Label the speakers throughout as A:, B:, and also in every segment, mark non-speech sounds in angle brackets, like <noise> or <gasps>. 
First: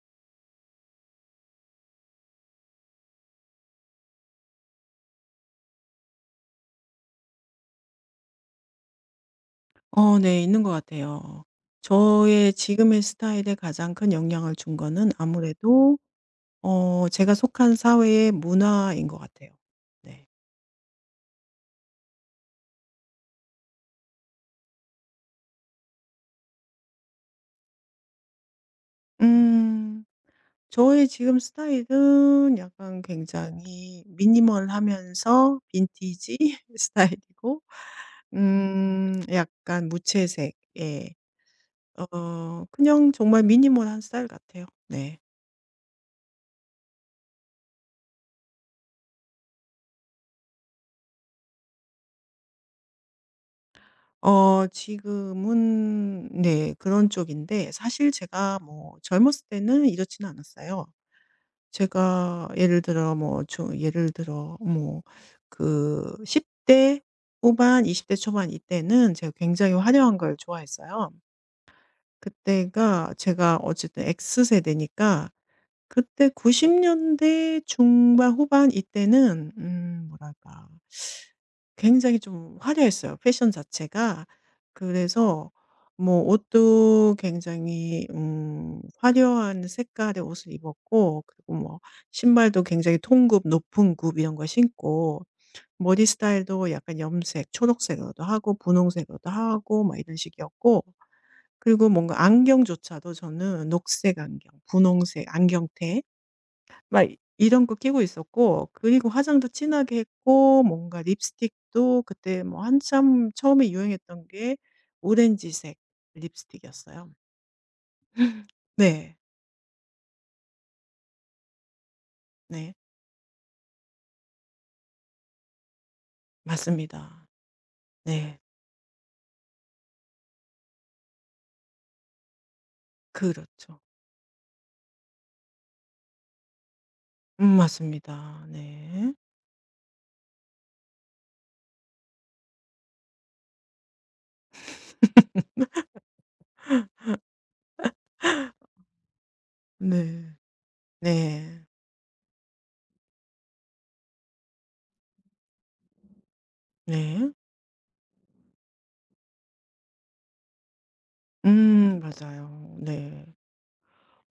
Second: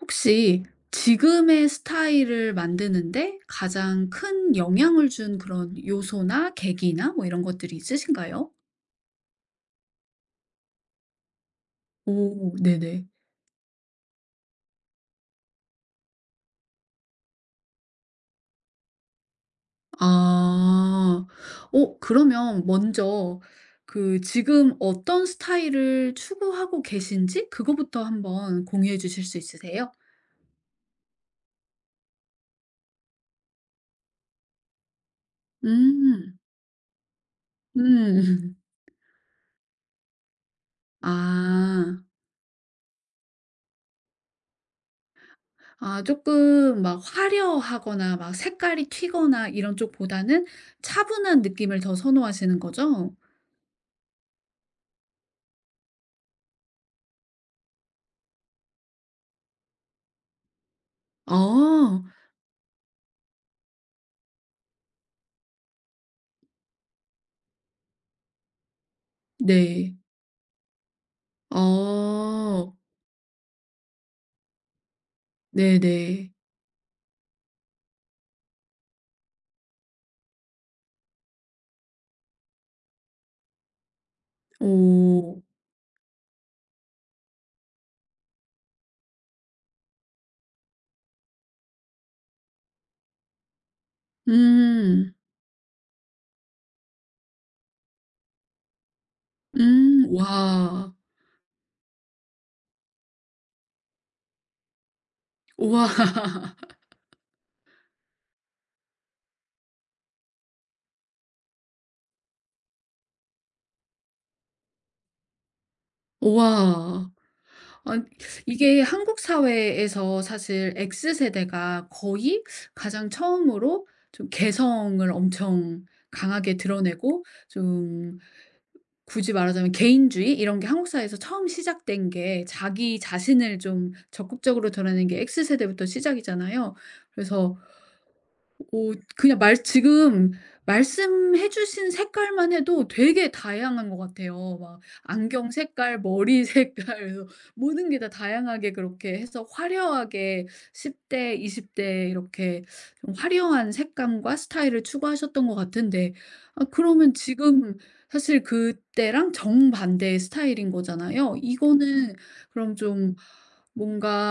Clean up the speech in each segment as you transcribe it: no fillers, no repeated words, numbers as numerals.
A: 혹시 지금의 스타일을 만드는데 가장 큰 영향을 준 그런 요소나 계기나 뭐 이런 것들이 있으신가요?
B: 네. 있는 것 같아요. 저의
A: 오,
B: 지금의
A: 네네.
B: 스타일에 가장 큰 영향을 준 거는 아무래도 제가 속한 사회의 문화인 것 같아요. 네.
A: 아. 어 그러면 먼저 그 지금 어떤 스타일을 추구하고 계신지 그거부터 한번 공유해 주실 수 있으세요?
B: 음. 저의 지금 스타일은 약간 굉장히 미니멀하면서 빈티지
A: 음.
B: <laughs> 스타일이고
A: 음. <laughs>
B: 약간 무채색 예.
A: 아.
B: 그냥 정말 미니멀한 스타일 같아요. 네.
A: 아 조금 막 화려하거나 막 색깔이 튀거나 이런 쪽보다는 차분한 느낌을 더 선호하시는 거죠?
B: 지금은 네, 그런 쪽인데 사실 제가 뭐 젊었을 때는 이렇지는 않았어요.
A: 아
B: 제가 예를 들어 뭐 저 예를 들어 뭐 그 10대 후반 20대 초반 이때는 제가 굉장히
A: 네.
B: 화려한 걸 좋아했어요.
A: 아
B: 그때가 제가 어쨌든 X세대니까
A: 네네.
B: 그때 90년대 년대 중반 후반 이때는 뭐랄까 굉장히 좀 화려했어요, 패션 자체가.
A: 오.
B: 그래서 뭐 옷도 굉장히 화려한 색깔의 옷을 입었고 그리고 뭐 신발도 굉장히 통굽, 높은 굽 이런 걸
A: 음.
B: 신고 머리 스타일도 약간 염색, 초록색으로도 하고 분홍색으로도 하고 막
A: 음.
B: 이런 식이었고
A: 와.
B: 그리고 뭔가 안경조차도 저는 녹색 안경, 분홍색
A: 와. <laughs>
B: 안경테 막 이런 거 끼고 있었고 그리고 화장도 진하게 했고 뭔가 립스틱도 그때 뭐 한참 처음에 유행했던 게 오렌지색
A: 와.
B: 립스틱이었어요.
A: 아
B: <laughs>
A: 이게
B: 네.
A: 한국 사회에서 사실 X 세대가 거의
B: 네.
A: 가장 처음으로 좀 개성을 엄청 강하게 드러내고,
B: 맞습니다.
A: 좀
B: 네.
A: 굳이 말하자면 개인주의 이런 게 한국 사회에서 처음 시작된 게, 자기 자신을
B: 그렇죠.
A: 좀 적극적으로 드러내는 게 X세대부터 시작이잖아요. 그래서
B: 맞습니다.
A: 오,
B: 네.
A: 그냥 말 지금 말씀해 주신 색깔만 해도 되게 다양한 것 같아요. 막 안경 색깔, 머리 <laughs> 색깔. 그래서 모든 게 다 다양하게 그렇게 해서
B: 네.
A: 화려하게 10 대,
B: 네.
A: 20대 이렇게 좀 화려한 색감과 스타일을 추구하셨던 것 같은데, 아 그러면
B: 네.
A: 지금 사실 그때랑 정반대의 스타일인 거잖아요, 이거는. 그럼
B: 맞아요.
A: 좀
B: 네.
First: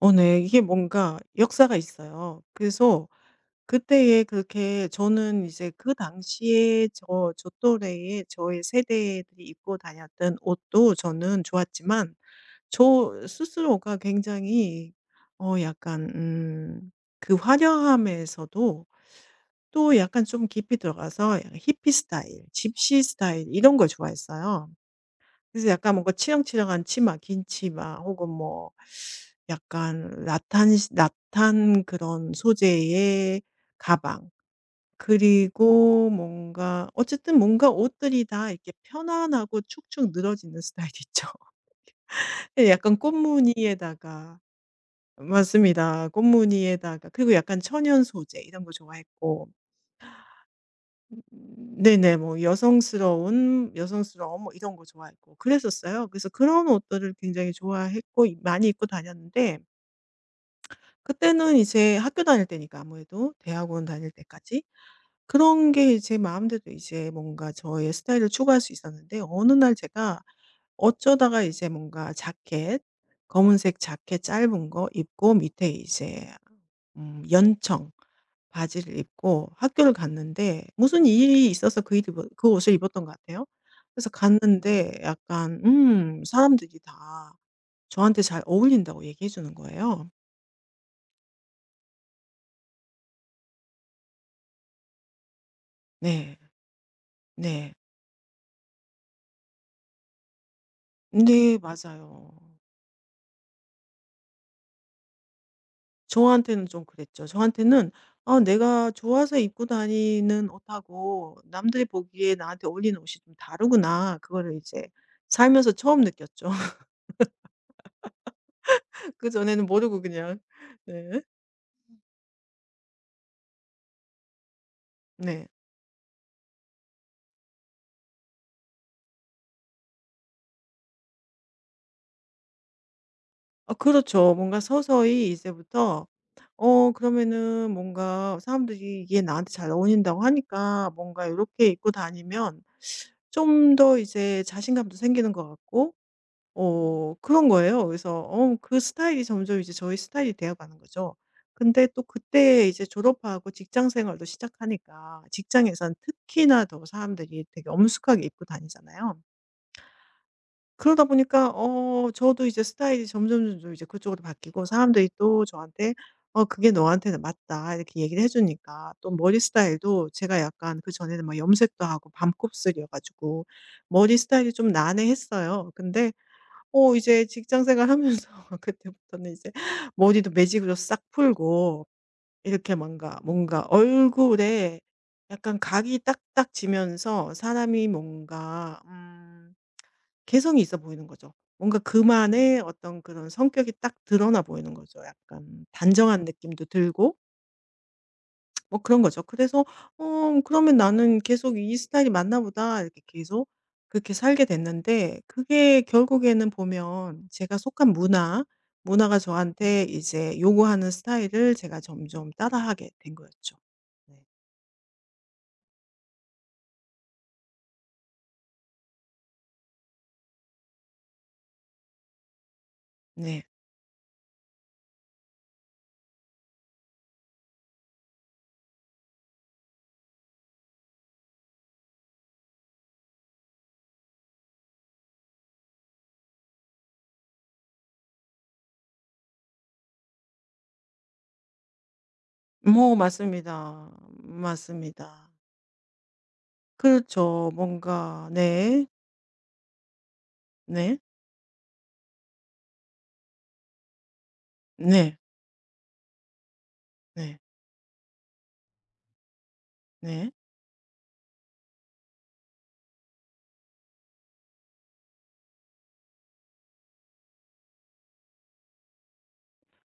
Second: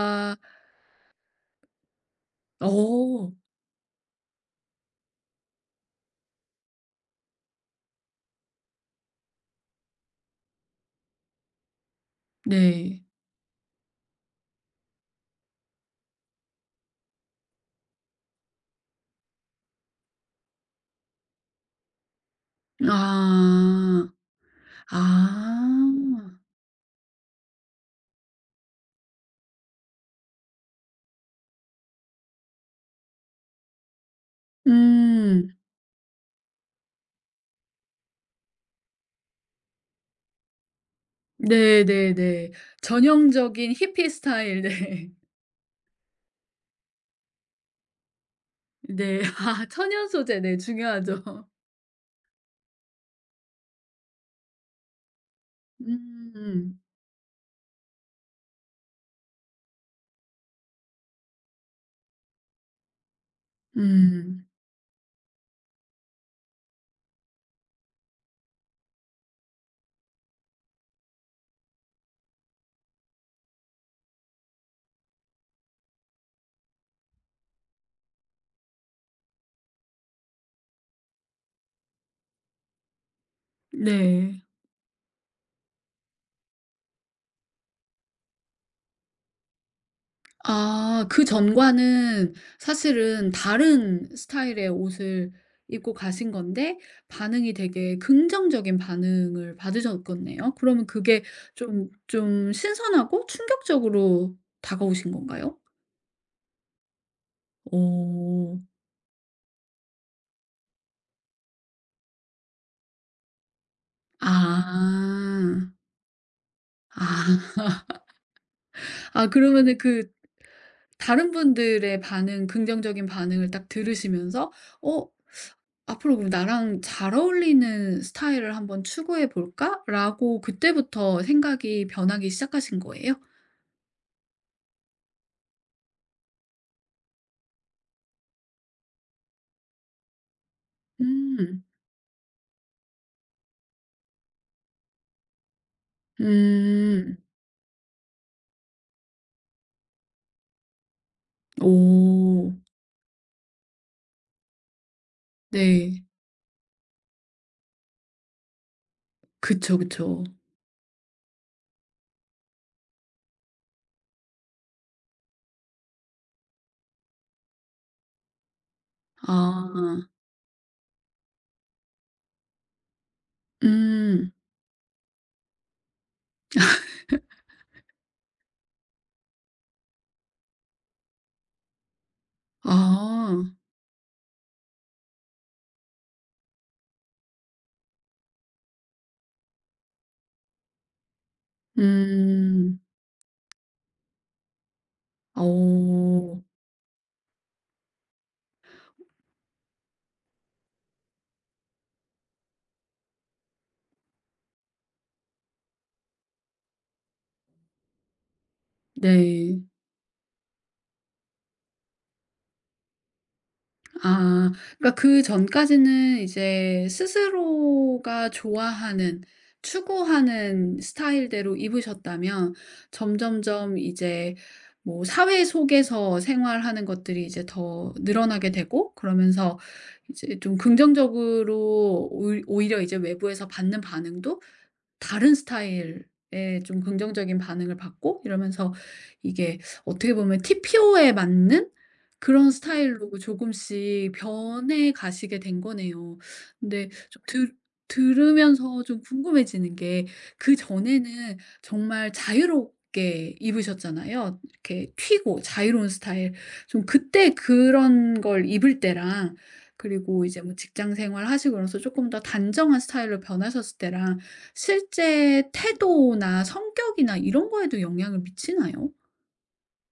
B: 네. 이게 뭔가 역사가 있어요. 그래서
A: 어
B: 그때에 그렇게 저는 이제 그 당시에 저 또래의 저의 세대들이 입고 다녔던 옷도 저는 좋았지만
A: 네.
B: 저 스스로가 굉장히 어 약간 그 화려함에서도 또 약간 좀 깊이 들어가서 약간 히피 스타일, 집시 스타일 이런 걸
A: 아.
B: 좋아했어요. 그래서 약간 뭔가
A: 아.
B: 치렁치렁한 치마, 긴 치마 혹은 뭐 약간 라탄 그런 소재의 가방
A: 음.
B: 그리고 뭔가 어쨌든 뭔가 옷들이 다 이렇게 편안하고 축축 늘어지는 스타일 있죠. <laughs>
A: 네네네.
B: 예, 약간
A: 전형적인 히피
B: 꽃무늬에다가
A: 스타일 네.
B: 맞습니다. 꽃무늬에다가 그리고 약간 천연 소재 이런 거
A: 네. <laughs>
B: 좋아했고
A: 아 천연 소재 네 중요하죠.
B: 네네. 뭐 여성스러운 여성스러운 뭐 이런 거 좋아했고 그랬었어요. 그래서 그런
A: 음.
B: 옷들을 굉장히 좋아했고 많이 입고 다녔는데 그때는 이제 학교 다닐 때니까 아무래도 대학원 다닐
A: 음.
B: 때까지 그런 게 제 마음대로 이제 뭔가 저의 스타일을 추구할 수 있었는데 어느 날 제가 어쩌다가 이제 뭔가 자켓 검은색 자켓 짧은 거 입고 밑에 이제 연청 바지를 입고 학교를 갔는데 무슨 일이 있어서 그, 일을, 입 그 옷을 입었던 것 같아요. 그래서
A: 네.
B: 갔는데 약간 사람들이 다 저한테 잘 어울린다고 얘기해 주는 거예요.
A: 아 그전과는 사실은 다른 스타일의 옷을 입고 가신
B: 네,
A: 건데 반응이
B: 네.
A: 되게 긍정적인 반응을 받으셨겠네요. 그러면 그게
B: 네,
A: 좀
B: 맞아요.
A: 좀 신선하고 충격적으로 다가오신 건가요?
B: 저한테는 좀 그랬죠. 저한테는 아,
A: 어.
B: 내가 좋아서 입고 다니는 옷하고 남들이 보기에 나한테 어울리는 옷이 좀 다르구나. 그거를 이제
A: 아.
B: 살면서 처음 느꼈죠.
A: 아.
B: <laughs>
A: 아
B: 그전에는
A: 그러면은
B: 모르고
A: 그
B: 그냥 네.
A: 다른 분들의 반응, 긍정적인 반응을 딱 들으시면서 "어,
B: 네.
A: 앞으로 그럼 나랑 잘 어울리는 스타일을 한번 추구해 볼까?"라고 그때부터 생각이 변하기 시작하신 거예요?
B: 아, 그렇죠. 뭔가 서서히 이제부터 그러면은 뭔가 사람들이 이게 나한테 잘 어울린다고 하니까 뭔가 이렇
A: 음.
B: 게 입고 다니면 좀 더 이제 자신감도 생기는 것 같고
A: 음.
B: 그런 거예요. 그래서 그 스타일이 점점 이제 저의 스타일이 되어 가는 거죠. 근데 또
A: 오.
B: 그때 이제 졸업하고 직장 생활도 시작하니까 직장에선
A: 네.
B: 특히나 더 사람들이 되게 엄숙하게 입고 다니잖아요.
A: 그쵸, 그쵸.
B: 그러다 보니까 저도 이제 스타일이 점점점점 이제 그쪽으로 바뀌고 사람들이 또 저한테 "어, 그게 너한테는 맞다." 이렇게 얘기를 해 주니까 또 머리
A: 아.
B: 스타일도 제가 약간 그전에는 막 염색도 하고 밤곱슬이어 가지고 머리
A: 음.
B: 스타일이 좀 난해했어요. 근데 이제 직장 생활하면서 <laughs> 그때부터는 이제 머리도 매직으로 싹 풀고 이렇게
A: 아.
B: 뭔가 얼굴에 약간 각이 딱딱 지면서 사람이 뭔가 개성이 있어 보이는 거죠. 뭔가 그만의
A: 음.
B: 어떤 그런 성격이 딱 드러나 보이는 거죠. 약간 단정한
A: 어.
B: 느낌도 들고 뭐 그런 거죠. 그래서 '어, 그러면 나는 계속 이 스타일이 맞나 보다.' 이렇게 계속 그렇게 살게 됐는데 그게 결국에는 보면 제가 속한 문화, 문화가
A: 네.
B: 저한테 이제 요구하는 스타일을 제가 점점 따라하게 된 거였죠. 네.
A: 아. 그러니까 그전까지는 이제 스스로가 좋아하는, 추구하는 스타일대로 입으셨다면
B: 네.
A: 점점점 이제 뭐 사회 속에서 생활하는 것들이 이제 더 늘어나게 되고, 그러면서 이제 좀 긍정적으로 오히려 이제 외부에서 받는 반응도, 다른 스타일의 좀 긍정적인 반응을 받고 이러면서 이게 어떻게 보면 TPO에 맞는 그런
B: 뭐
A: 스타일로
B: 맞습니다.
A: 조금씩 변해
B: 맞습니다.
A: 가시게 된 거네요. 근데 좀
B: 그렇죠.
A: 들
B: 뭔가
A: 들으면서
B: 네.
A: 좀 궁금해지는 게
B: 네.
A: 그전에는 정말 자유롭게 입으셨잖아요. 이렇게
B: 네.
A: 튀고 자유로운 스타일. 좀 그때
B: 네.
A: 그런 걸 입을 때랑 그리고
B: 네.
A: 이제 뭐 직장 생활하시고 나서 조금 더 단정한 스타일로 변하셨을 때랑 실제 태도나 성격이나 이런 거에도 영향을 미치나요?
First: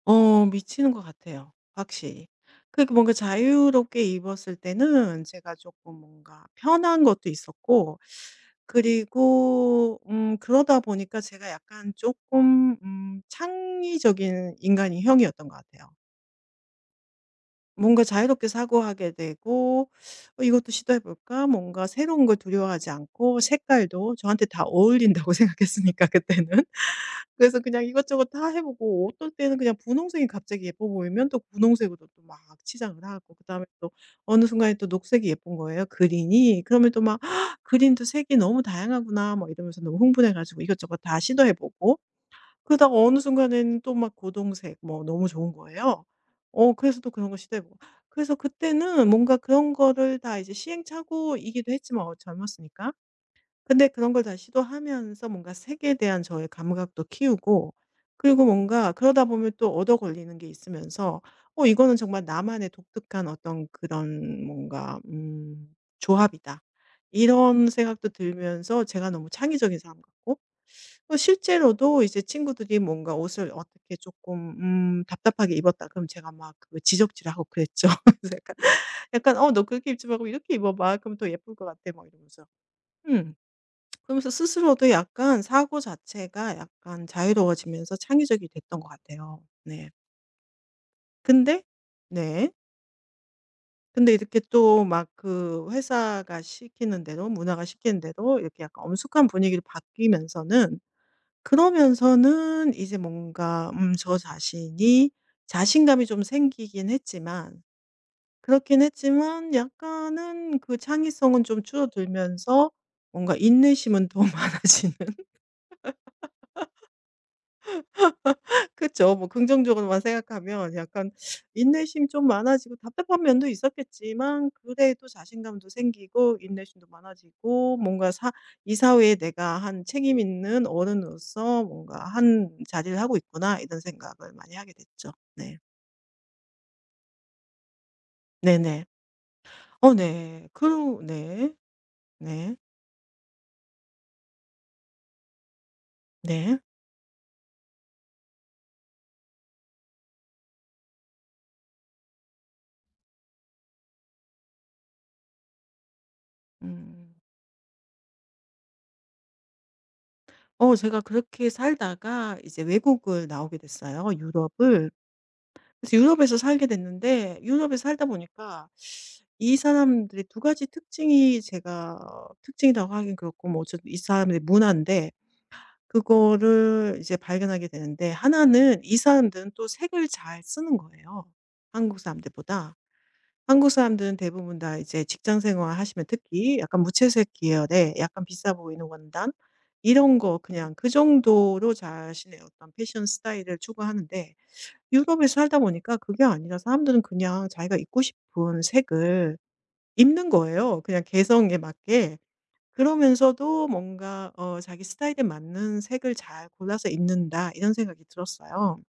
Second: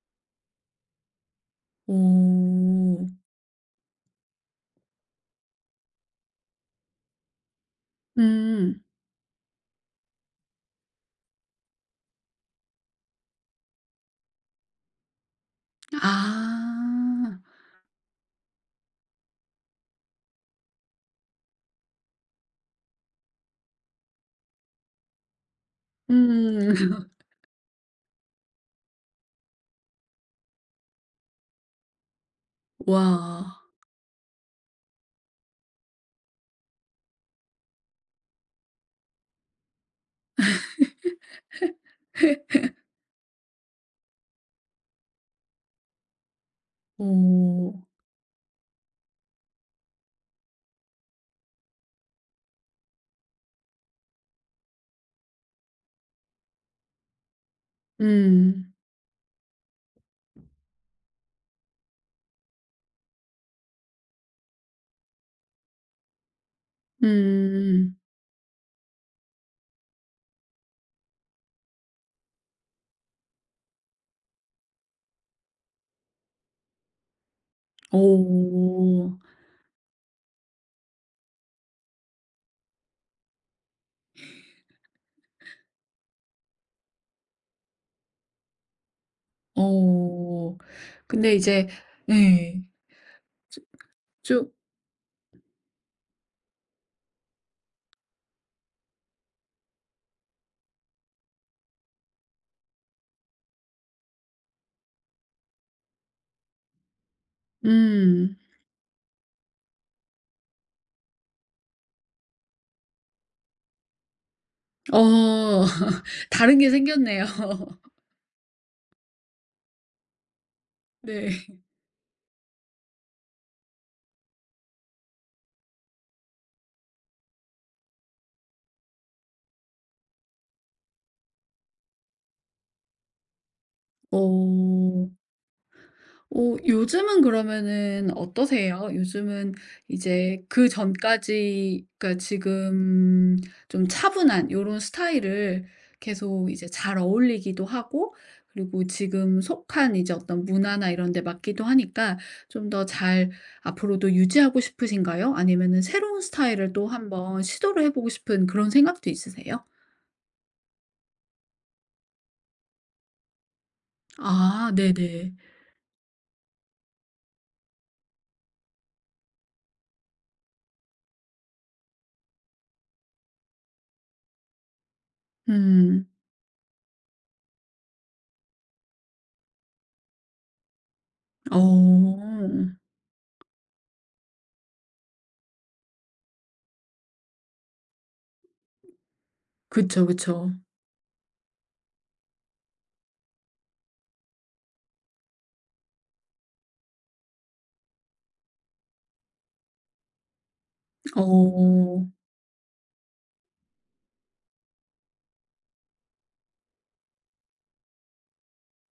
B: 미치는 것 같아요, 확실히. 그러니까
A: 오...
B: 뭔가 자유롭게 입었을 때는 제가 조금 뭔가 편한 것도 있었고
A: 음.
B: 그리고 그러다 보니까 제가 약간 조금 창의적인 인간이 형이었던 것 같아요.
A: 아.
B: 뭔가 자유롭게 사고하게 되고 '어, 이것도 시도해 볼까?' 뭔가 새로운 걸 두려워하지 않고 색깔도 저한테 다 어울린다고 <laughs> 생각했으니까 그때는.
A: 음. <laughs>
B: <laughs> 그래서 그냥 이것저것 다 해 보고 어떨 때는 그냥 분홍색이 갑자기 예뻐 보이면 또 분홍색으로 또 막 치장을 하고
A: 와.
B: 그다음에 또 어느 순간에 또 녹색이 예쁜 거예요, 그린이. 그러면 또 막 <gasps> '그린도 색이 너무 다양하구나.' 뭐 이러면서 너무 흥분해 가지고 이것저것 다 시도해 보고 그러다가 어느 순간에는 또 막 고동색 뭐 너무 좋은 거예요. 그래서 또 그런 거 시도해 보고.
A: 어.
B: 그래서 그때는 뭔가 그런 거를 다 이제 시행착오이기도 했지만 어, 젊었으니까. 근데 그런 걸 다 시도하면서 뭔가 색에 대한 저의 감각도 키우고 그리고
A: 음.
B: 뭔가 그러다 보면 또 얻어 걸리는 게 있으면서 어, 이거는 정말 나만의 독특한 어떤 그런 뭔가 '조합이다.' 이런
A: 음.
B: 생각도 들면서 제가 너무 창의적인 사람 같고 또 실제로도 이제 친구들이 뭔가 옷을 어떻게 조금 답답하게 입었다 그럼 제가 막 그 지적질하고 그랬죠. <laughs> 그래서 약간
A: 어.
B: 약간 "어, 너 그렇게 입지 말고 이렇게 입어 봐. 그럼 더 예쁠 것 같아." 막 이러면서. 음. 그러면서 스스로도 약간 사고 자체가 약간 자유로워지면서 창의적이 됐던 것 같아요. 네.
A: 어. 근데
B: 근데
A: 이제.
B: 네.
A: 예. 쭉.
B: 근데 이렇게
A: 쭉.
B: 또 막 그 회사가 시키는 대로 문화가 시키는 대로 이렇게 약간 엄숙한 분위기로 바뀌면서는 그러면서는 이제 뭔가 저 자신이 자신감이 좀 생기긴 했지만
A: 음.
B: 그렇긴 했지만 약간은 그 창의성은 좀 줄어들면서 뭔가 인내심은 더 <laughs> 많아지는
A: 어. <laughs> 다른 게 생겼네요. <laughs>
B: 그쵸. 뭐 긍정적으로만 생각하면 약간
A: 네.
B: 인내심이 좀 많아지고 답답한 면도 있었겠지만 그래도 자신감도 생기고 인내심도 많아지고 이 사회에 내가 한 책임 있는 어른으로서 뭔가 한 자리를 하고 있구나 이런 생각을 많이 하게
A: 어.
B: 됐죠. 네.
A: 오, 요즘은 그러면은
B: 네네.
A: 어떠세요? 요즘은
B: 어,
A: 이제
B: 네.
A: 그
B: 그, 네.
A: 전까지, 그러니까
B: 네.
A: 지금 좀 차분한 요런 스타일을 계속
B: 네.
A: 이제 잘 어울리기도 하고, 그리고 지금 속한 이제 어떤 문화나 이런 데 맞기도 하니까 좀 더 잘 앞으로도 유지하고 싶으신가요? 아니면은 새로운 스타일을 또
B: 음.
A: 한번 시도를 해보고 싶은 그런 생각도 있으세요?
B: 어, 제가 그렇게 살다가 이제 외국을 나오게 됐어요.
A: 아,
B: 유럽을.
A: 네네.
B: 그래서 유럽에서 살게 됐는데 유럽에 서 살다 보니까 이 사람들의 두 가지 특징이 제가 특징이라고 하긴 그렇고 뭐 어쨌든 이 사람들의 문화인데
A: 음,
B: 그거를 이제 발견하게 되는데 하나는 이 사람들은 또 색을 잘 쓰는 거예요, 한국
A: 어,
B: 사람들보다. 한국 사람들은 대부분 다 이제 직장 생활하시면 특히 약간 무채색 계열에 약간 비싸 보이는 원단
A: 그쵸,
B: 이런 거
A: 그쵸.
B: 그냥 그 정도로 자신의 어떤 패션 스타일을 추구하는데 유럽에 서 살다 보니까 그게 아니라 사람들은 그냥 자기가 입고 싶은 색을 입는 거예요, 그냥 개성에
A: 어.
B: 맞게. 그러면서도 뭔가 '자기 스타일에 맞는 색을 잘 골라서 입는다.' 이런 생각이 들었어요.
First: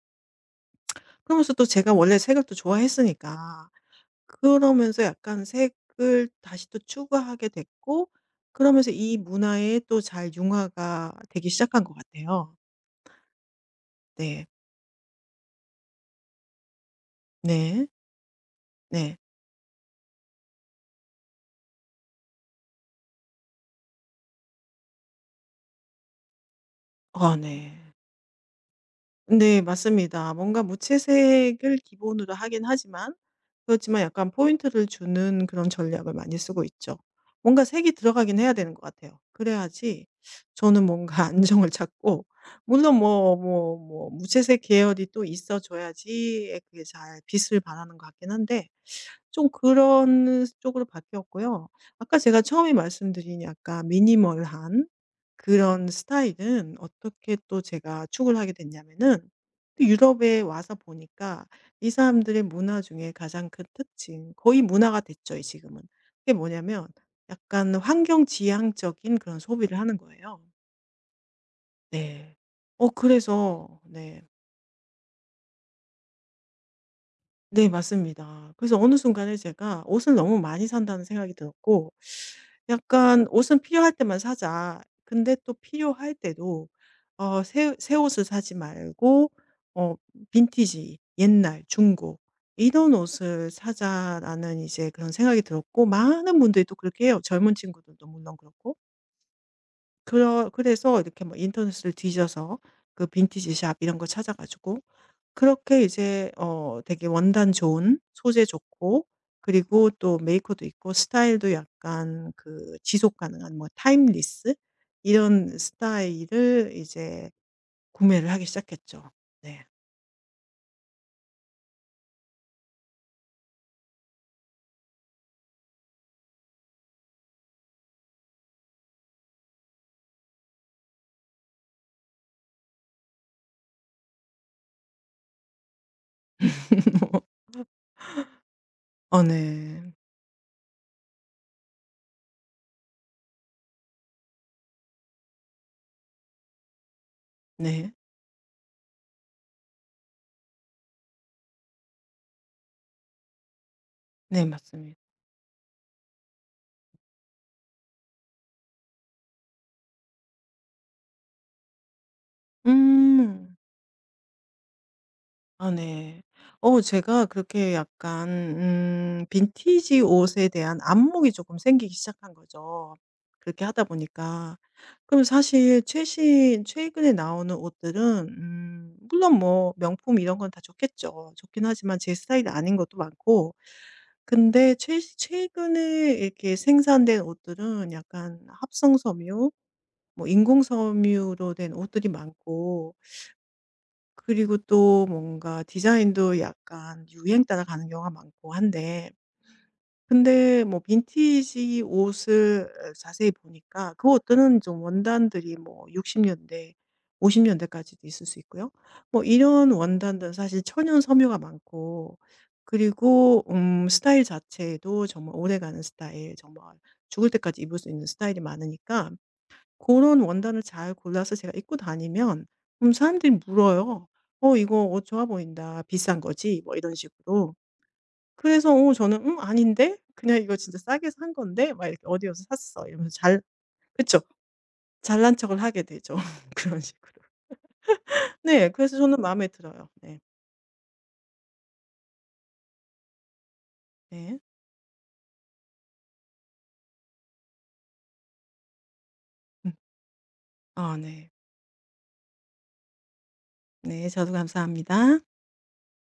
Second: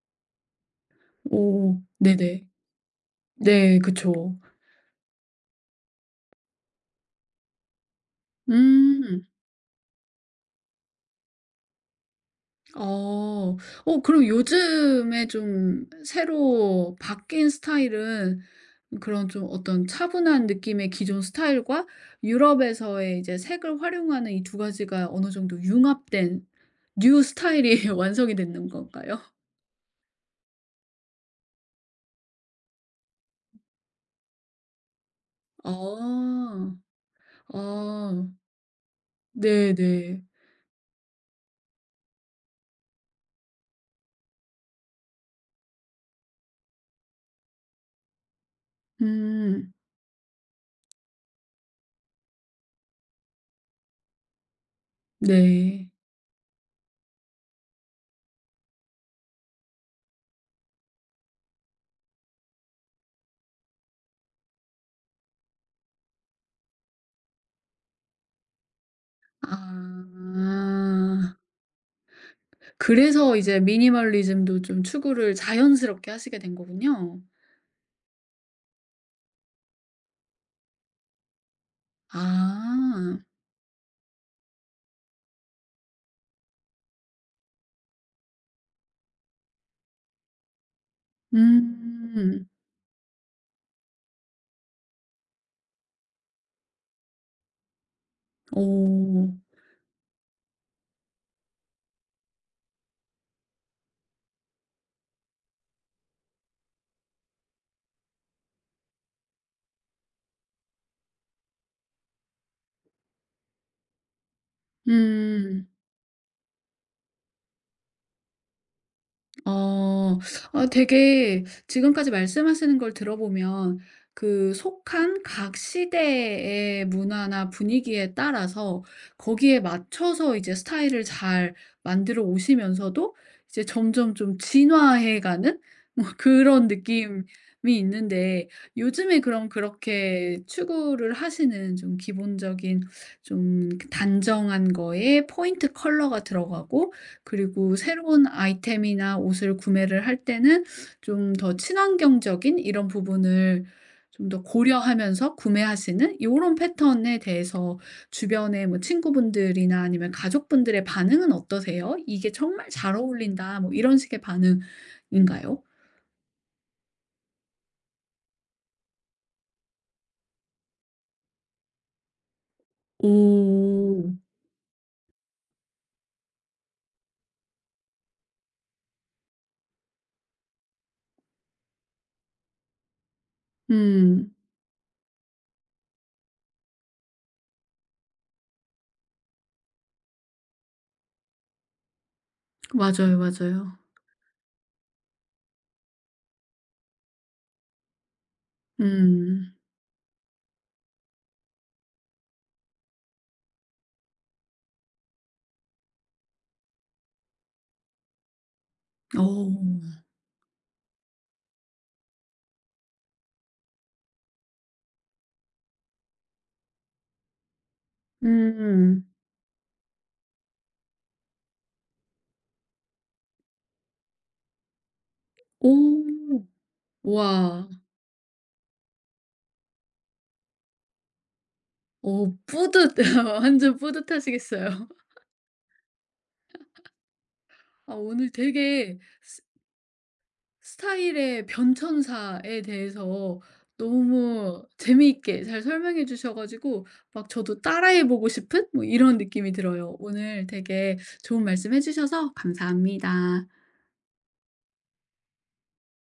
B: 그러면서 또
A: 오.
B: 제가 원래
A: 네네.
B: 색을 또 좋아했으니까
A: 네 그쵸.
B: 그러면서 약간 색을 다시 또 추구하게 됐고 그러면서 이
A: 음.
B: 문화에 또 잘 융화가 되기 시작한 것 같아요.
A: 어. 어 그럼
B: 네.
A: 요즘에 좀 새로 바뀐
B: 네.
A: 스타일은
B: 네.
A: 그런 좀 어떤 차분한 느낌의 기존 스타일과 유럽에서의 이제 색을 활용하는 이 두 가지가 어느 정도 융합된 뉴
B: 아, 네.
A: 스타일이 <laughs> 완성이 되는 건가요?
B: 네, 맞습니다. 뭔가 무채색을 기본으로 하긴 하지만 그렇지만 약간 포인트를 주는 그런 전략을 많이 쓰고
A: 아.
B: 있죠. 뭔가 색이
A: 아.
B: 들어가긴 해야 되는 것 같아요. 그래야지
A: 네네.
B: 저는 뭔가 <laughs> 안정을 찾고 물론 뭐 무채색 계열이 또 있어줘야지 그게 잘 빛을 발하는 것 같긴 한데 좀
A: 음.
B: 그런 쪽으로 바뀌었고요. 아까 제가 처음에 말씀드린 약간 미니멀한
A: 네.
B: 그런 스타일은 어떻게 또 제가 축을 하게 됐냐면은 또 유럽에 와서 보니까 이 사람들의 문화 중에 가장 큰 특징, 거의 문화가 됐죠, 이 지금은. 그게 뭐냐면 약간 환경 지향적인 그런 소비를 하는 거예요.
A: 아.
B: 네.
A: 그래서 이제
B: 그래서 네.
A: 미니멀리즘도 좀 추구를 자연스럽게 하시게 된 거군요.
B: 네, 맞습니다. 그래서 어느 순간에 제가 옷을 너무 많이 산다는 생각이 들었고
A: 아.
B: 약간 '옷은 필요할 때만 사자.' 근데 또 필요할 때도 새 옷을 사지 말고 어, 빈티지, 옛날, 중고
A: 음.
B: 이런 옷을 사자라는 이제 그런 생각이 들었고 많은 분들이 또 그렇게 해요. 젊은 친구들도 물론 그렇고.
A: 오~~
B: 그러 그래서 이렇게 뭐 인터넷을 뒤져서 그 빈티지 샵 이런 거 찾아 가지고 그렇게 이제 되게 원단 좋은 소재 좋고 그리고 또 메이커도 있고 스타일도 약간 그 지속 가능한 뭐 타임리스 이런
A: 음.
B: 스타일을 이제 구매를 하기 시작했죠. 네.
A: 어. 아 되게 지금까지 말씀하시는 걸 들어보면 그 속한 각 시대의 문화나 분위기에 따라서 거기에 맞춰서 이제 스타일을 잘 만들어 오시면서도 이제 점점 좀 진화해 가는 <laughs> 뭐 그런 느낌이
B: <laughs>
A: 있는데, 요즘에
B: 어,
A: 그럼
B: 네.
A: 그렇게 추구를 하시는 좀 기본적인 좀 그 단정한 거에 포인트 컬러가 들어가고, 그리고
B: 네.
A: 새로운 아이템이나 옷을 구매를 할 때는 좀 더 친환경적인 이런 부분을 좀 더
B: 네, 맞습니다.
A: 고려하면서 구매하시는 요런 패턴에 대해서 주변의 뭐 친구분들이나 아니면 가족분들의 반응은 어떠세요? "이게 정말 잘
B: 음.
A: 어울린다." 뭐 이런 식의 반응인가요?
B: 아, 네. 제가 그렇게 약간 빈티지 옷에 대한 안목이 조금 생기기 시작한 거죠, 그렇게 하다
A: 오.
B: 보니까. 그럼 사실 최신 최근에 나오는 옷들은 물론 뭐 명품 이런 건 다 좋겠죠. 좋긴 하지만 제 스타일이 아닌 것도 많고
A: 음.
B: 근데 최 최근에 이렇게 생산된 옷들은 약간 합성 섬유 뭐 인공 섬유로 된 옷들이 많고
A: 맞아요, 맞아요.
B: 그리고 또 뭔가 디자인도 약간 유행 따라가는 경우가 많고 한데
A: 음.
B: 근데 뭐 빈티지 옷을 자세히 보니까 그 옷들은 좀 원단들이 뭐 60년대, 50년대까지도 있을 수 있고요. 뭐
A: 어.
B: 이런 원단들은 사실 천연 섬유가 많고 그리고 스타일 자체도 정말 오래가는 스타일, 정말 죽을 때까지 입을 수 있는 스타일이
A: 음.
B: 많으니까 그런 원단을 잘 골라서 제가 입고 다니면 사람들이 물어요. "어, 이거 옷 좋아 보인다. 비싼
A: 오.
B: 거지?" 뭐 이런 식으로.
A: 와.
B: 그래서 어, 저는 "음, 아닌데? 그냥 이거 진짜 싸게 산 건데?" 막 이렇게 "어디
A: 어
B: 가서 샀어."
A: 뿌듯.
B: 이러면서
A: <laughs>
B: 잘
A: 완전
B: 그쵸.
A: 뿌듯하시겠어요.
B: 잘난 척을 하게 되죠. <laughs> 그런 식으로.
A: 아 오늘
B: 네. 그래서
A: 되게
B: 저는
A: 스
B: 마음에 들어요. 네.
A: 스타일의 변천사에 대해서
B: 네.
A: 너무 재미있게 잘 설명해 주셔 가지고 막 저도 따라해 보고 싶은 뭐 이런 느낌이
B: 음.
A: 들어요. 오늘 되게
B: 아, 네.
A: 좋은 말씀 해 주셔서 감사합니다.
B: 네. 저도 감사합니다.